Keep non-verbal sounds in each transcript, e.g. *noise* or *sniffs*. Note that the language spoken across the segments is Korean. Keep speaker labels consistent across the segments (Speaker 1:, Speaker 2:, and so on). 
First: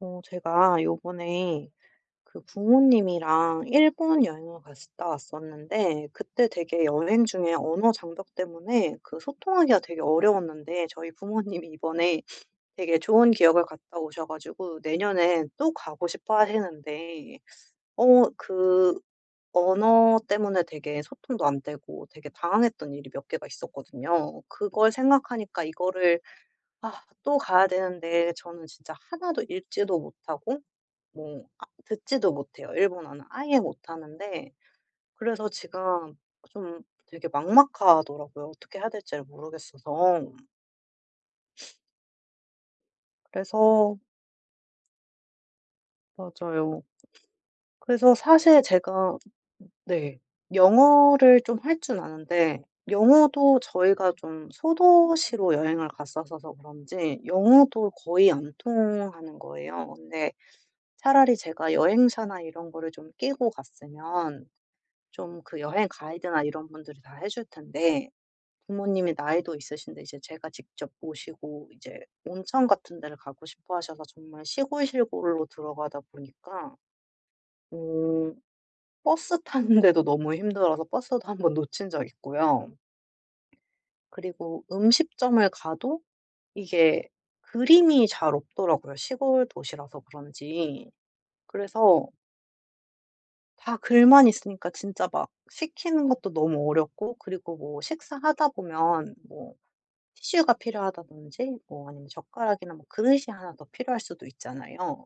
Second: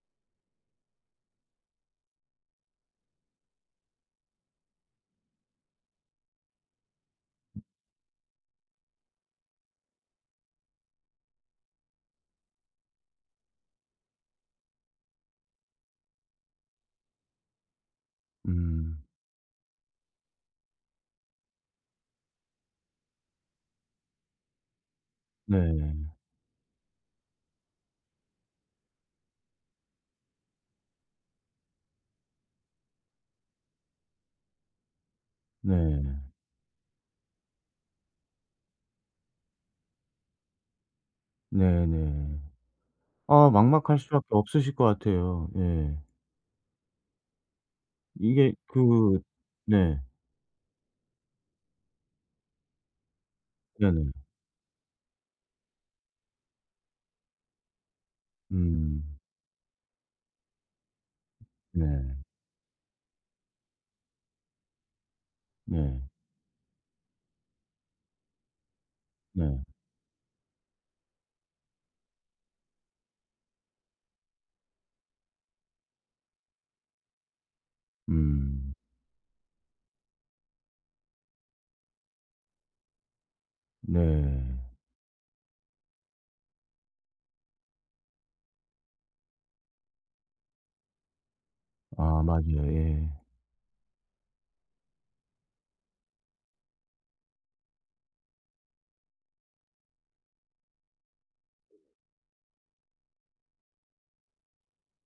Speaker 1: 어 제가 요번에 그 부모님이랑 일본 여행을 갔었다 왔었는데 그때 되게 여행 중에 언어 장벽 때문에 그 소통하기가 되게 어려웠는데 저희 부모님이 이번에 *sniffs* 되게 좋은 기억을 갔다 오셔 가지고 내년에 또 가고 싶어하시는데 어 그
Speaker 2: 음.
Speaker 1: 언어 때문에 되게 소통도 안 되고 되게 당황했던 일이 몇 개가 있었거든요. 그걸 생각하니까
Speaker 2: 네.
Speaker 1: 이거를 아 또 가야 되는데 저는 진짜 하나도 읽지도 못하고 뭐 아 듣지도 못해요 일본어는. 아예 못하는데 그래서
Speaker 2: 네.
Speaker 1: 제가 좀 되게 막막하더라고요, 어떻게 해야 될지를 모르겠어서. *sniffs*
Speaker 2: 네 네. 아
Speaker 1: 그래서
Speaker 2: 막막할 수밖에 없으실 것 같아요. 예.
Speaker 1: 맞아요. 그래서
Speaker 2: 이게
Speaker 1: 사실 제가
Speaker 2: 그 네.
Speaker 1: 네. 영어를 좀 할 줄 아는데 영어도
Speaker 2: 네네.
Speaker 1: 저희가 좀 소도시로 여행을 갔었어서 그런지 영어도 거의 안
Speaker 2: 음.
Speaker 1: 통하는 거예요. 근데 차라리 제가
Speaker 2: 네.
Speaker 1: 여행사나 이런 거를 좀 끼고 갔으면 좀 그 여행
Speaker 2: 네.
Speaker 1: 가이드나 이런 분들이 다 해 줄 텐데 부모님이 나이도
Speaker 2: 네.
Speaker 1: 있으신데 이제 제가 직접 모시고 이제 온천 같은 데를 가고 싶어하셔서 정말 시골, 시골로 들어가다 보니까 어
Speaker 2: 음.
Speaker 1: 버스 타는데도 너무 힘들어서 버스도 1 번 놓친 적 있고요.
Speaker 2: 네.
Speaker 1: 그리고 음식점을 가도 이게 그림이 잘 없더라고요, 시골 도시라서 그런지. 그래서
Speaker 2: 아 맞아요. 예.
Speaker 1: 다 글만 있으니까 진짜 막 시키는 것도 너무 어렵고 그리고 뭐 식사하다 보면 뭐 티슈가 필요하다든지 뭐 아니면 젓가락이나 뭐 그릇이 1 더 필요할 수도 있잖아요.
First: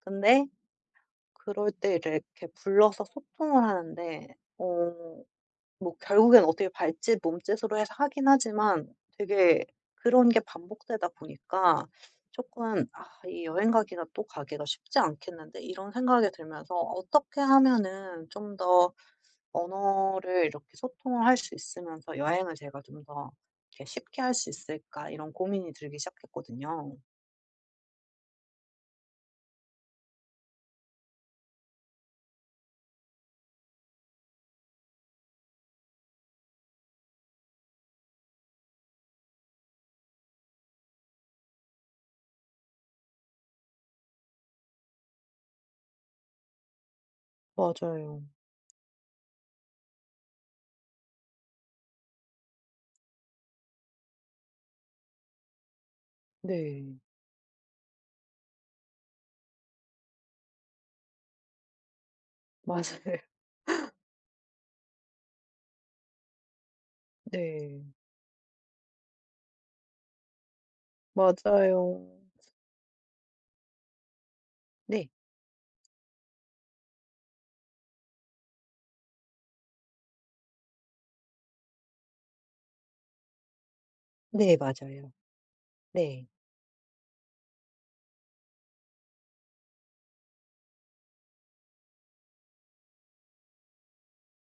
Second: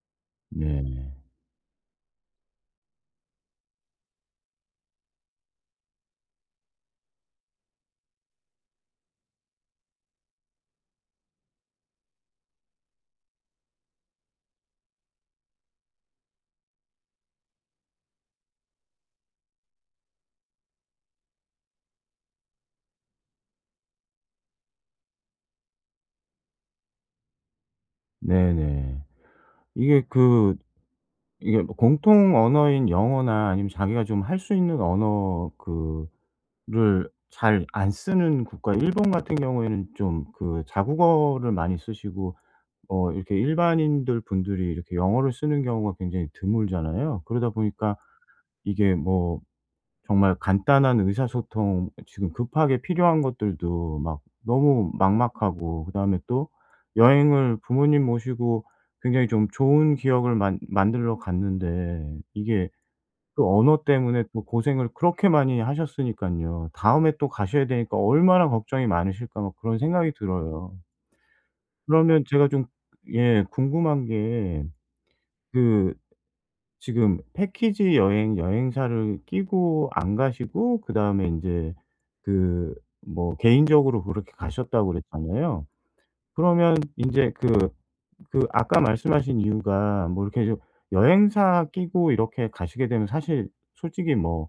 Speaker 1: 근데
Speaker 2: 네네.
Speaker 1: 그럴 때 래 이렇게 불러서 소통을 하는데 어 뭐 결국엔 어떻게 발짓, 몸짓으로 해서 하긴 하지만 되게 그런 게 반복되다 보니까 조금 '아 이 여행 가기가 또 가기가 쉽지 않겠는데?' 이런 생각이 들면서 '어떻게 하면은 좀 더 언어를 이렇게 소통을 할 수 있으면서 여행을 제가 좀 더 이렇게 쉽게 할 수 있을까?' 이런 고민이 들기 시작했거든요.
Speaker 2: 네네. 이게 그 이게 뭐 공통 언어인 영어나 아니면 자기가 좀 할 수 있는 언어 그 를 잘 안 쓰는 국가 일본 같은 경우에는 좀 그 자국어를 많이 쓰시고 어 이렇게 일반인들 분들이 이렇게 영어를 쓰는 경우가 굉장히 드물잖아요? 그러다 보니까
Speaker 1: 맞아요.
Speaker 2: 이게 뭐 정말 간단한 의사소통 어 지금 급하게 필요한 것들도 막 너무 막막하고 그다음에 또
Speaker 1: 네.
Speaker 2: 여행을 부모님 모시고 굉장히 좀 좋은 기억을 만 만들러 갔는데 이게
Speaker 1: 맞아요.
Speaker 2: 그 언어 때문에 또 고생을 그렇게 많이 하셨으니깐요. '다음에 또 가셔야
Speaker 1: 네.
Speaker 2: 되니까 얼마나 걱정이 많으실까.' 막 그런 생각이 들어요.
Speaker 1: 맞아요.
Speaker 2: 그러면 제가 좀 예, 궁금한 게
Speaker 1: 네.
Speaker 2: 그 지금 패키지 여행 여행사를 끼고 안 가시고 그다음에 인제 그 뭐 개인적으로 그렇게
Speaker 1: 네.
Speaker 2: 가셨다고
Speaker 1: 맞아요.
Speaker 2: 그랬잖아요?
Speaker 1: 네.
Speaker 2: 그러면 인제 그 그 아까 말씀하신 이유가 뭐 이렇게 좀 여행사 끼고 이렇게 가시게 되면 사실 솔직히 뭐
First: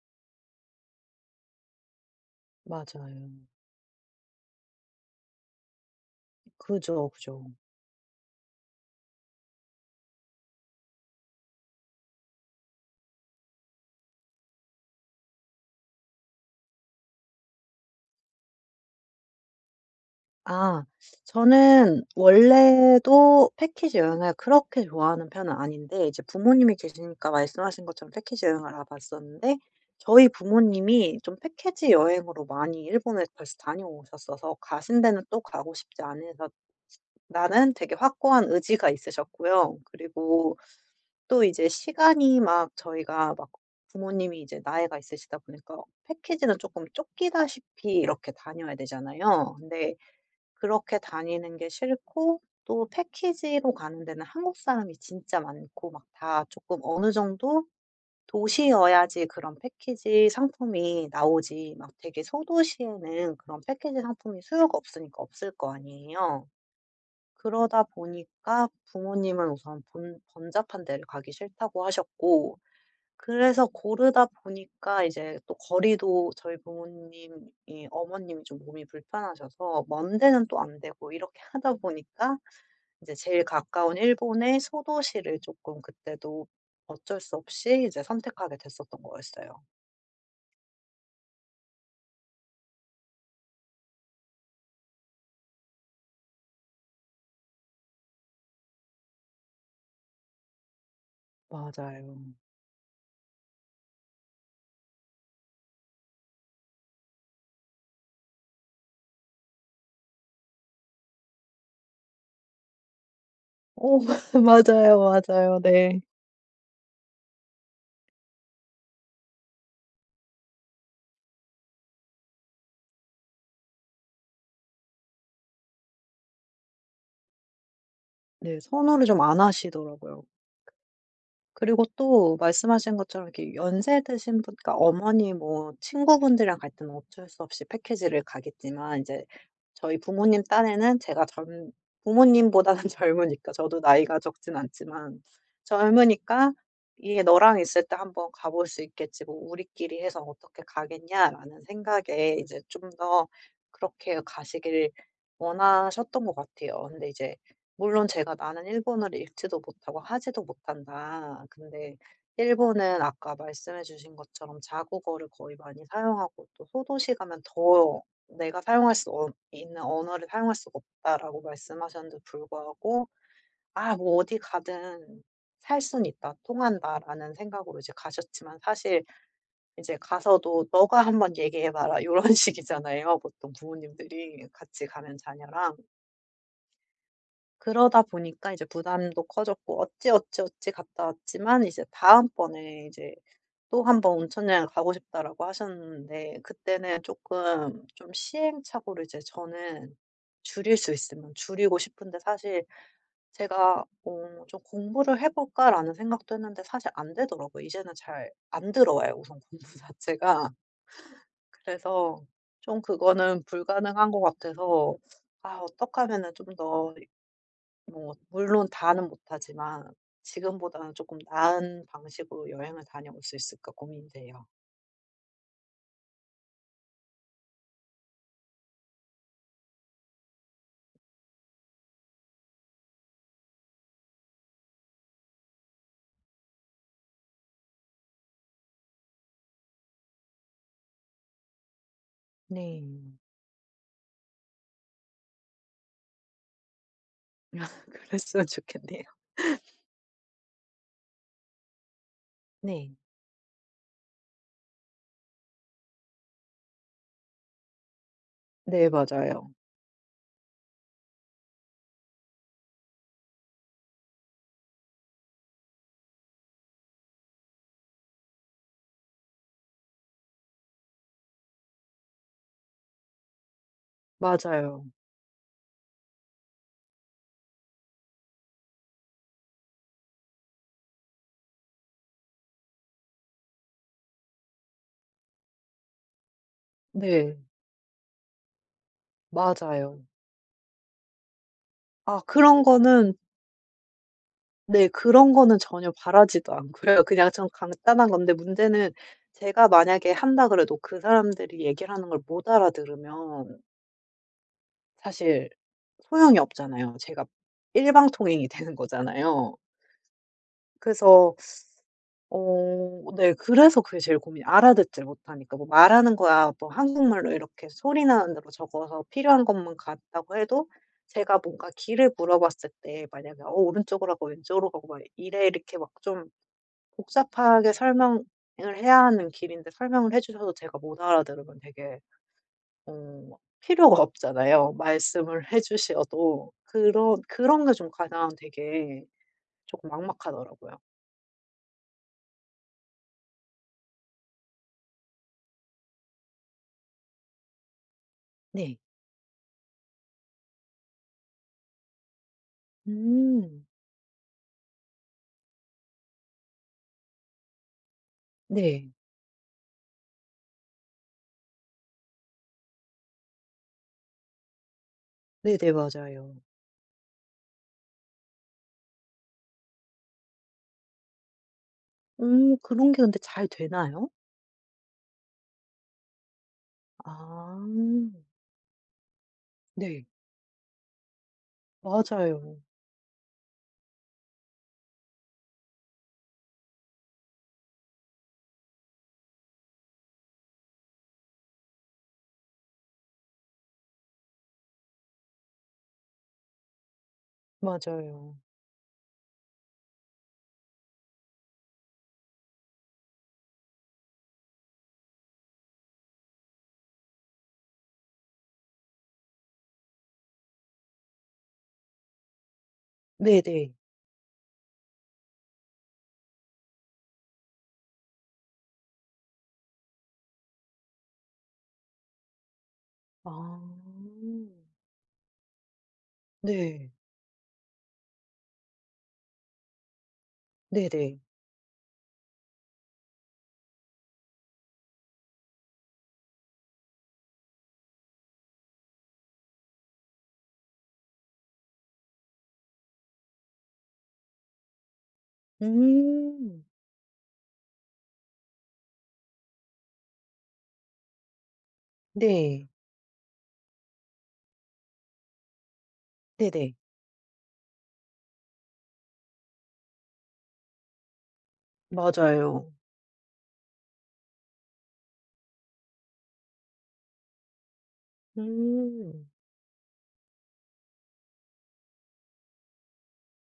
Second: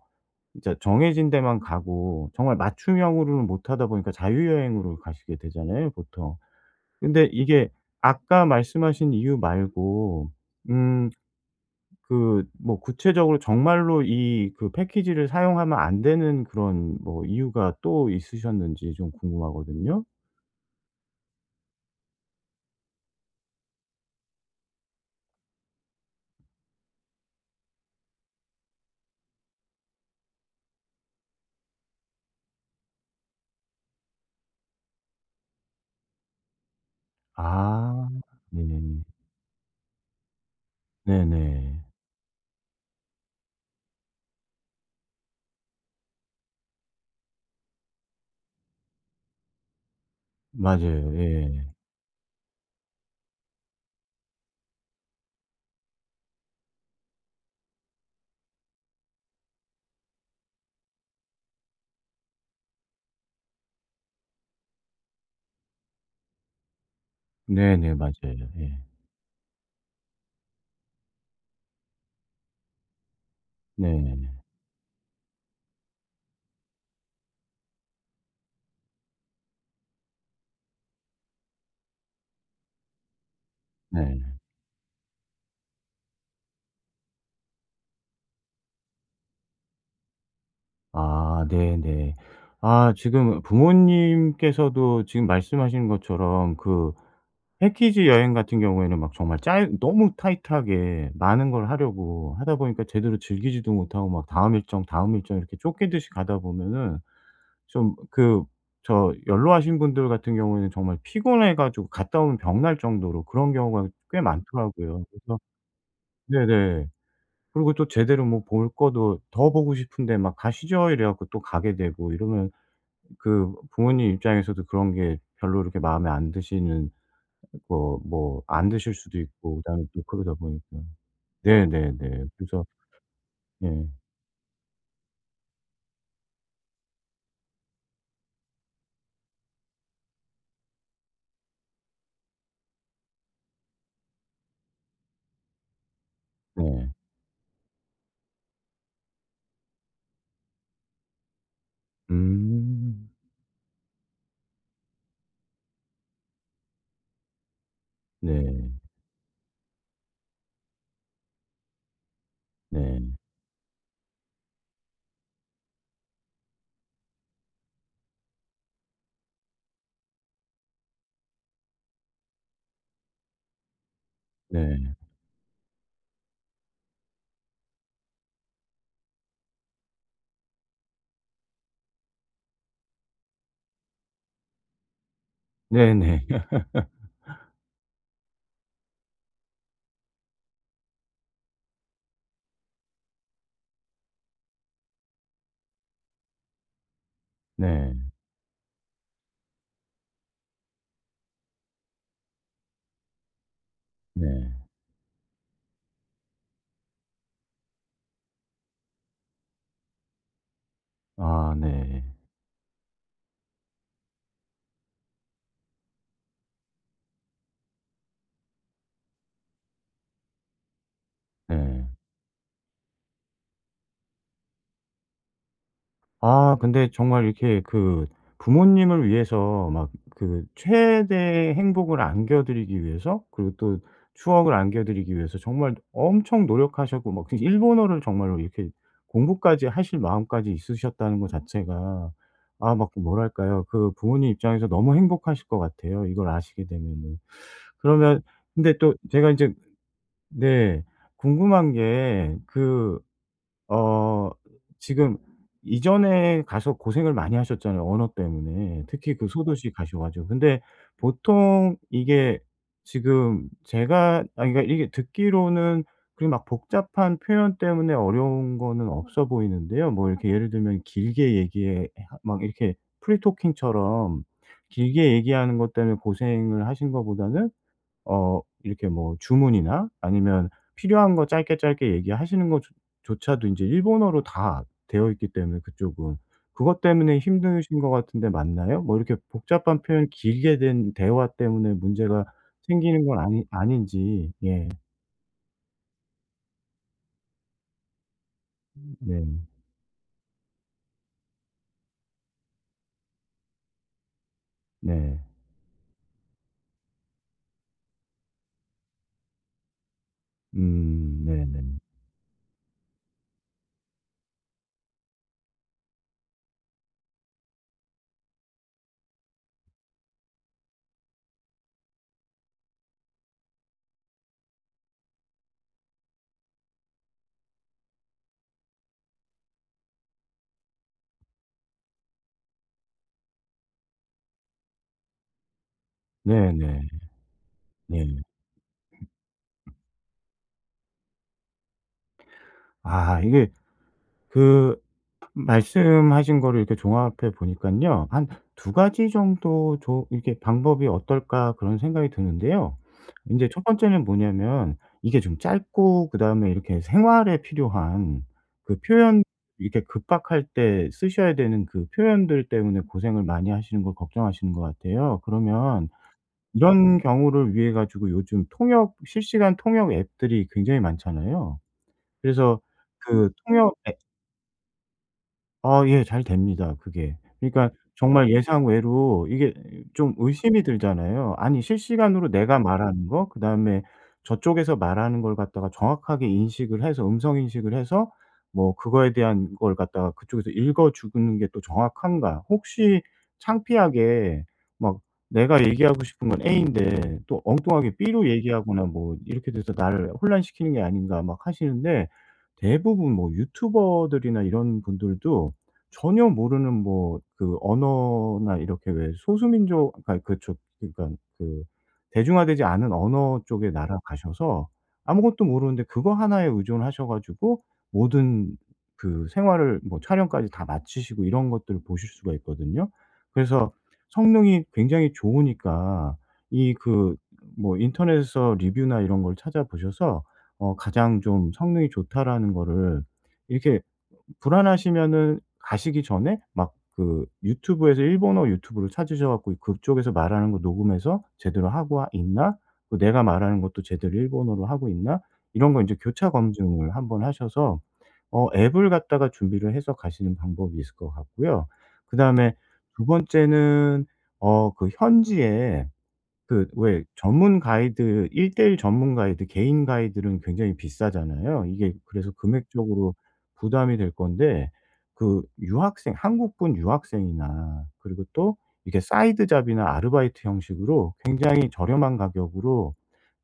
Speaker 2: 진짜 정해진 데만 가고 정말
Speaker 1: 맞아요.
Speaker 2: 맞춤형으로는 못하다 보니까 자유 여행으로 가시게 되잖아요 보통.
Speaker 1: 그죠,
Speaker 2: 근데
Speaker 1: 그죠.
Speaker 2: 이게 아까 말씀하신 이유 말고 음 그 뭐 구체적으로 정말로 이 그 패키지를 사용하면 안 되는 그런 뭐 이유가 또 있으셨는지 좀 궁금하거든요.
Speaker 1: 아. 저는 원래도 패키지 여행을 그렇게 좋아하는 편은 아닌데 이제 부모님이 계시니까 말씀하신 것처럼 패키지 여행을 알아 봤었는데 저희 부모님이 좀 패키지 여행으로 많이 일본에 벌써 다녀오셨어서 가신 데는 또 가고 싶지 않으셨 시다는 되게
Speaker 2: 아.
Speaker 1: 확고한 의지가
Speaker 2: 네네네.
Speaker 1: 있으셨고요. 그리고 *sucks teeth* 또 이제
Speaker 2: 네네.
Speaker 1: 시간이 막 저희가 막 부모님이 이제 나이가 있으시다 보니까 패키지는 쪼끔 쫓기다시피 이렇게 다녀야 되잖아요. 근데 그렇게
Speaker 2: 맞아요.
Speaker 1: 다니는
Speaker 2: 예.
Speaker 1: 게 싫고 또 패키지로 가는 데는 한국 사람이 진짜 많고 막 다 쪼끔 어느 정도 도시여야지 그런 패키지 상품이 나오지 막 되게 소도시에는 그런 패키지 상품이 수요가 없으니까 없을 거 아니에요. 그러다
Speaker 2: 네네 맞아요.
Speaker 1: 보니까
Speaker 2: 예.
Speaker 1: 부모님은 우선 번 "번잡한 데를 가기 싫다."고 하셨고 그래서 고르다
Speaker 2: 네.
Speaker 1: 보니까 이제 또 거리도 저희 부모님이 어머님이 좀 몸이 불편하셔서 먼 데는 또 안 되고 이렇게 하다 보니까 이제 제일 가까운
Speaker 2: 네.
Speaker 1: 일본의 소도시를 쪼끔 그때도 어쩔 수 없이 이제 선택하게 됐었던 거였어요.
Speaker 2: 아. 네네. 아 지금 부모님께서도 지금 말씀하신 것처럼 그 패키지 여행 같은 경우에는 막 정말 짧 너무 타이트하게 많은 걸
Speaker 1: 맞아요.
Speaker 2: 하려고 하다 보니까 제대로 즐기지도 못하고 막 다음 일정, 다음 일정 이렇게 쫓기듯이 가다 보면은 좀 그 저 연로하신 분들 같은 경우에는 정말 피곤해 가지고 갔다 오면 병 날 정도로 그런 경우가
Speaker 1: 어 맞
Speaker 2: 꽤
Speaker 1: 맞아요,
Speaker 2: 많더라고요. 그래서
Speaker 1: 맞아요. 네.
Speaker 2: 네네. 그리고 또 제대로 뭐 볼 것도 더 보고 싶은데 막 "가시죠." 이래 갖고 또 가게 되고 이러면 그 부모님 입장에서도 그런 게 별로 그렇게 마음에 안 드시는 뭐 뭐
Speaker 1: 네.
Speaker 2: 안 드실
Speaker 1: 선호를
Speaker 2: 수도
Speaker 1: 좀 안
Speaker 2: 있고 그다음에 또
Speaker 1: 하시더라고요.
Speaker 2: 그러다 보니까.
Speaker 1: 그리고
Speaker 2: 네네네.
Speaker 1: 또
Speaker 2: 그쵸.
Speaker 1: 말씀하신 것처럼 이렇게
Speaker 2: 예.
Speaker 1: 연세 드신 분 그러니까 어머니 뭐 친구 분들이랑 갈 때는 어쩔 수 없이 패키지를 가겠지만 인제 저희 부모님 딴에는 제가 젊 부모님보다는 젊으니까. 저도 나이가 적진 않지만. 젊으니까
Speaker 2: 네.
Speaker 1: 이게 '너랑 있을 때 한번 가 볼 수 있겠지 뭐 우리끼리 해서 어떻게 가겠냐.'라는 생각에 이제 좀
Speaker 2: 음.
Speaker 1: 더 그렇게 가시길 원하셨던 것 같아요. 근데 이제 물론 제가 나는
Speaker 2: 네.
Speaker 1: 일본어를 읽지도 못하고 하지도 못한다. 근데 일본은
Speaker 2: 네.
Speaker 1: 아까 말씀해 주신 것처럼 "자국어를 거의 많이 사용하고 또 소도시에 가면 더 내가 사용할 수 없 있는 언어를 사용할 수가 없다."라고 말씀하셨는데도 불구하고 '아 뭐 어디
Speaker 2: 네.
Speaker 1: 가든 살 순 있다. 통한다.'라는 생각으로 이제 가셨지만 사실 이제 가서도 "너가 한번 얘기해 봐라." 요런 식이잖아요 보통 부모님들이, 같이 가는 자녀랑.
Speaker 2: 네네. *laughs*
Speaker 1: 그러다 보니까 이제 부담도 커졌고 어찌 어찌 어찌 갔다왔지만 이제 다음 번에 이제 "또 1 번 온천 여행을 가고 싶다."라고 하셨는데 그때는 조금 좀
Speaker 2: 네.
Speaker 1: 시행착오를 이제 저는 줄일 수 있으면 줄이고 싶은데 사실 제가 어
Speaker 2: 네.
Speaker 1: '좀 공부를 해 볼까?'라는 생각도 했는데 사실 안 되더라고요. 이제는 잘 안 들어와요, 우선 공부 자체가.
Speaker 2: 아 네.
Speaker 1: 그래서 좀 그거는 불가능한 것 같아서 아 어떡하면은 좀 더 이 뭐 물론 다는 못하지만 지금보다는 조금 나은
Speaker 2: 네.
Speaker 1: 방식으로 여행을 다녀올 수 있을까 고민이 돼요.
Speaker 2: 아 근데 정말 이렇게 그 부모님을 위해서 막 그 최대의 행복을 안겨 드리기 위해서, 그리고 또 추억을 안겨 드리기 위해서 정말 엄청 노력하셨고 막 그 일본어를 정말로 이렇게 공부까지 하실 마음까지 있으셨다는 거 자체가 아 막 그
Speaker 1: 네.
Speaker 2: 뭐랄까요? 그 부모님 입장에서 너무 행복하실 것 같아요, 이걸 아시게 되면은.
Speaker 1: 아.
Speaker 2: 그러면
Speaker 1: 그랬으면
Speaker 2: 근데 또
Speaker 1: 좋겠네요.
Speaker 2: 제가 이제
Speaker 1: *laughs*
Speaker 2: 네. 궁금한 게
Speaker 1: 네.
Speaker 2: 그 어 지금 이전에 가서 고생을 많이 하셨잖아요, 언어 때문에
Speaker 1: 네
Speaker 2: 특히 그
Speaker 1: 맞아요.
Speaker 2: 소도시 가셔 가지고. 근데 보통 이게 지금 제가 아니 그러니까 이게 듣기로는 그리 막 복잡한 표현 때문에 어려운 거는 없어 보이는데요. 뭐 이렇게 예를 들면 길게 얘기해 해 막 이렇게 free talking처럼
Speaker 1: 맞아요.
Speaker 2: 길게 얘기하는 것 때문에 고생을 하신 거보다는 어 이렇게 뭐 주문이나 아니면 필요한 거 짧게 짧게 얘기하시는 것 조 조차도 인제 일본어로 다 되어 있기 때문에 그쪽은, 그것 때문에
Speaker 1: 네.
Speaker 2: 힘드신 것 같은데 맞나요? 뭐 이렇게 복잡한
Speaker 1: 맞아요.
Speaker 2: 표현이 길게 된 대화 때문에
Speaker 1: 아
Speaker 2: 문제가
Speaker 1: 그런
Speaker 2: 생기는
Speaker 1: 거는
Speaker 2: 건 아니 아닌지 예.
Speaker 1: 네. 그런 거는 전혀 바라지도 않고요. 그냥 좀 간단한 건데 문제는
Speaker 2: 음 네.
Speaker 1: 제가 만약에 한다 그래도 그 사람들이 얘기하는 걸 못 알아 들으면
Speaker 2: 네.
Speaker 1: 사실 소용이 없잖아요. 제가 일방통행이 되는 거잖아요.
Speaker 2: 음.
Speaker 1: 그래서
Speaker 2: 네네.
Speaker 1: *sucks teeth* 어 네. 그래서 그게 제일 고민이에요, 알아듣질 못하니까. 뭐 말하는 거야 뭐 한국말로 이렇게 소리 나는 대로 적어서 필요한 것만 갔다고 해도 제가 뭔가 길을 물어봤을 때 만약에 어 "오른쪽으로 가고 왼쪽으로 가고 막 이래." 이렇게 막 좀 복잡하게 설명을 해야 하는 길인데 설명을 해 주셔도 제가 못 알아들으면 되게 어 필요가 없잖아요, 말씀을 해 주셔도.
Speaker 2: 네네.
Speaker 1: 그런 그런 게 좀
Speaker 2: 네.
Speaker 1: 가장 되게 조금 막막하더라고요.
Speaker 2: 아. 이게 그 말씀하신 거를 이렇게 종합해 보니깐요. 한 '2
Speaker 1: 네.
Speaker 2: 가지 정도 조 이렇게 방법이 어떨까.' 그런 생각이 드는데요. 인제 1
Speaker 1: 음.
Speaker 2: 번째는 뭐냐면 이게 좀 짧고 그다음에 이렇게 생활에 필요한 그
Speaker 1: 네.
Speaker 2: 표현 이렇게 급박할 때 쓰셔야 되는 그 표현들 때문에 고생을 많이 하시는 걸 걱정하시는 것 같아요.
Speaker 1: 네네.
Speaker 2: 그러면
Speaker 1: 맞아요.
Speaker 2: 이런 경우를 위해 가지고 요즘 통역 실시간 통역 앱들이 굉장히 많잖아요.
Speaker 1: 오.
Speaker 2: 그래서
Speaker 1: 그런 게 근데
Speaker 2: 그
Speaker 1: 잘
Speaker 2: 통역 앱
Speaker 1: 되나요?
Speaker 2: 아 예 잘 됩니다 그게.
Speaker 1: 아.
Speaker 2: 그러니까 정말 예상 외로 이게
Speaker 1: 네.
Speaker 2: 좀 의심이 들잖아요. 아니 실시간으로 내가
Speaker 1: 맞아요.
Speaker 2: 말하는 거, 그다음에 저쪽에서 말하는 걸 갖다가 정확하게 인식을 해서 음성 인식을 해서 뭐 그거에 대한 거를 갖다가 그쪽에서 읽어주는 게 또 정확한가? 혹시 창피하게 막 '내가 얘기하고 싶은 건 A인데 또 엉뚱하게 B로
Speaker 1: 맞아요.
Speaker 2: 얘기하거나 뭐 이렇게 돼서 나를 혼란시키는 게 아닌가.' 막 하시는데 대부분 뭐 유튜버들이나 이런 분들도 전혀 모르는 뭐 그 언어나 이렇게 왜 소수 민족 아니 그 저 그러니까는 그 대중화되지 않은 언어
Speaker 1: 네네.
Speaker 2: 쪽의 나라 가셔서 아무것도 모르는데 그거 1 에 의존하셔 가지고 모든 그 생활을 뭐 촬영까지 다 마치시고 이런 것들을 보실 수가 있거든요.
Speaker 1: 아.
Speaker 2: 그래서 성능이 굉장히 좋으니까 이
Speaker 1: 네.
Speaker 2: 그 뭐 인터넷에서 리뷰나 이런 걸 찾아 보셔서 어
Speaker 1: 네네.
Speaker 2: '가장 좀 성능이 좋다.'라는 거를 이렇게 어 불안하시면은 가시기 전에 막 그 유튜브에서 일본어 유튜브를 찾으셔 갖고 '그쪽에서 말하는 거 녹음해서 제대로 하고 하 있나? 그 내가 말하는 것도 제대로 일본어로 하고 있나?' 이런 거 이제 교차
Speaker 1: 음.
Speaker 2: 검증을 한번 하셔서 어 앱을 갖다가 준비를 해서 가시는 방법이 있을 것 같고요. 그다음에
Speaker 1: 네.
Speaker 2: 2 번째는 어 그 현지에 그
Speaker 1: 네네.
Speaker 2: 왜 전문 가이드 1:1 전문 가이드 개인 가이드들은 굉장히 비싸잖아요. 이게 그래서
Speaker 1: 맞아요.
Speaker 2: 금액적으로 부담이 될 건데 그 유학생 한국분 유학생이나 그리고 또 이게
Speaker 1: 음.
Speaker 2: 사이드 잡이나 아르바이트 형식으로 굉장히 저렴한 가격으로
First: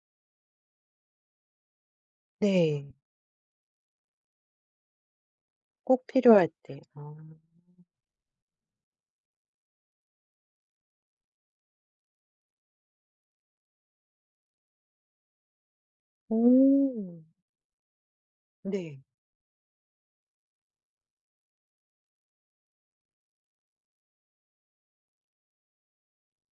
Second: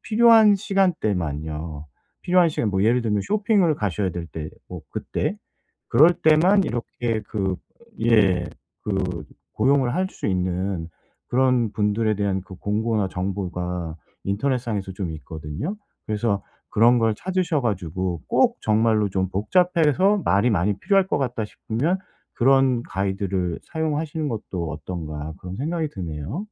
Speaker 2: 필요한 시간대만요, 필요한 시간 뭐
Speaker 1: 네.
Speaker 2: 예를 들면 쇼핑을 가셔야 될 때 뭐 그때
Speaker 1: 꼭
Speaker 2: 그럴
Speaker 1: 필요할
Speaker 2: 때만
Speaker 1: 때. 아.
Speaker 2: 이렇게 그 예. 그 고용을 할 수 있는 그런 분들에 대한 그 공고나 정보가 인터넷상에서 좀 있거든요. 그래서 그런 걸
Speaker 1: 어.
Speaker 2: 찾으셔 가지고 꼭
Speaker 1: 네.
Speaker 2: 정말로 좀 '복잡해서 말이 많이 필요할 것 같다.' 싶으면 '그런 가이드를 사용하시는 것도 어떤가.' 그런 생각이 드네요.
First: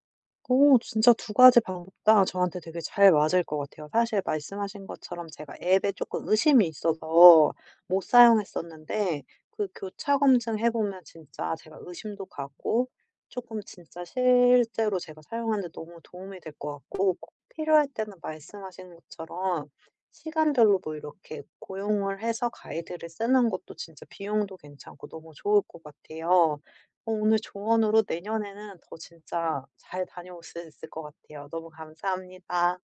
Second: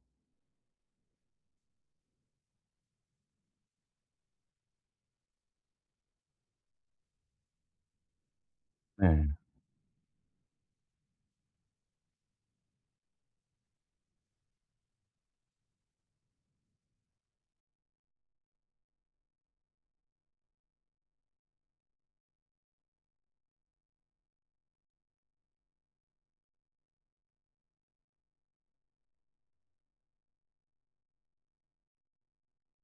Speaker 1: 어. 진짜 2 가지 방법 다 저한테 되게 잘 맞을 것 같아요. 사실 말씀하신 것처럼 제가 앱에 조금 의심이 있어서 못 사용했었는데
Speaker 2: 네.
Speaker 1: 그 교차 검증해 보면 진짜 제가 의심도 가고 조금 진짜 실제로 제가 사용하는 데 너무 도움이 될 것 같고 꼭 필요할 때는 말씀하신 것처럼 시간별로 뭐 이렇게 고용을 해서 가이드를 쓰는 것도 진짜 비용도 괜찮고 너무 좋을 것 같아요. 어 오늘 조언으로 내년에는 더 진짜 잘 다녀올 수 있을 것 같아요. 너무 감사합니다.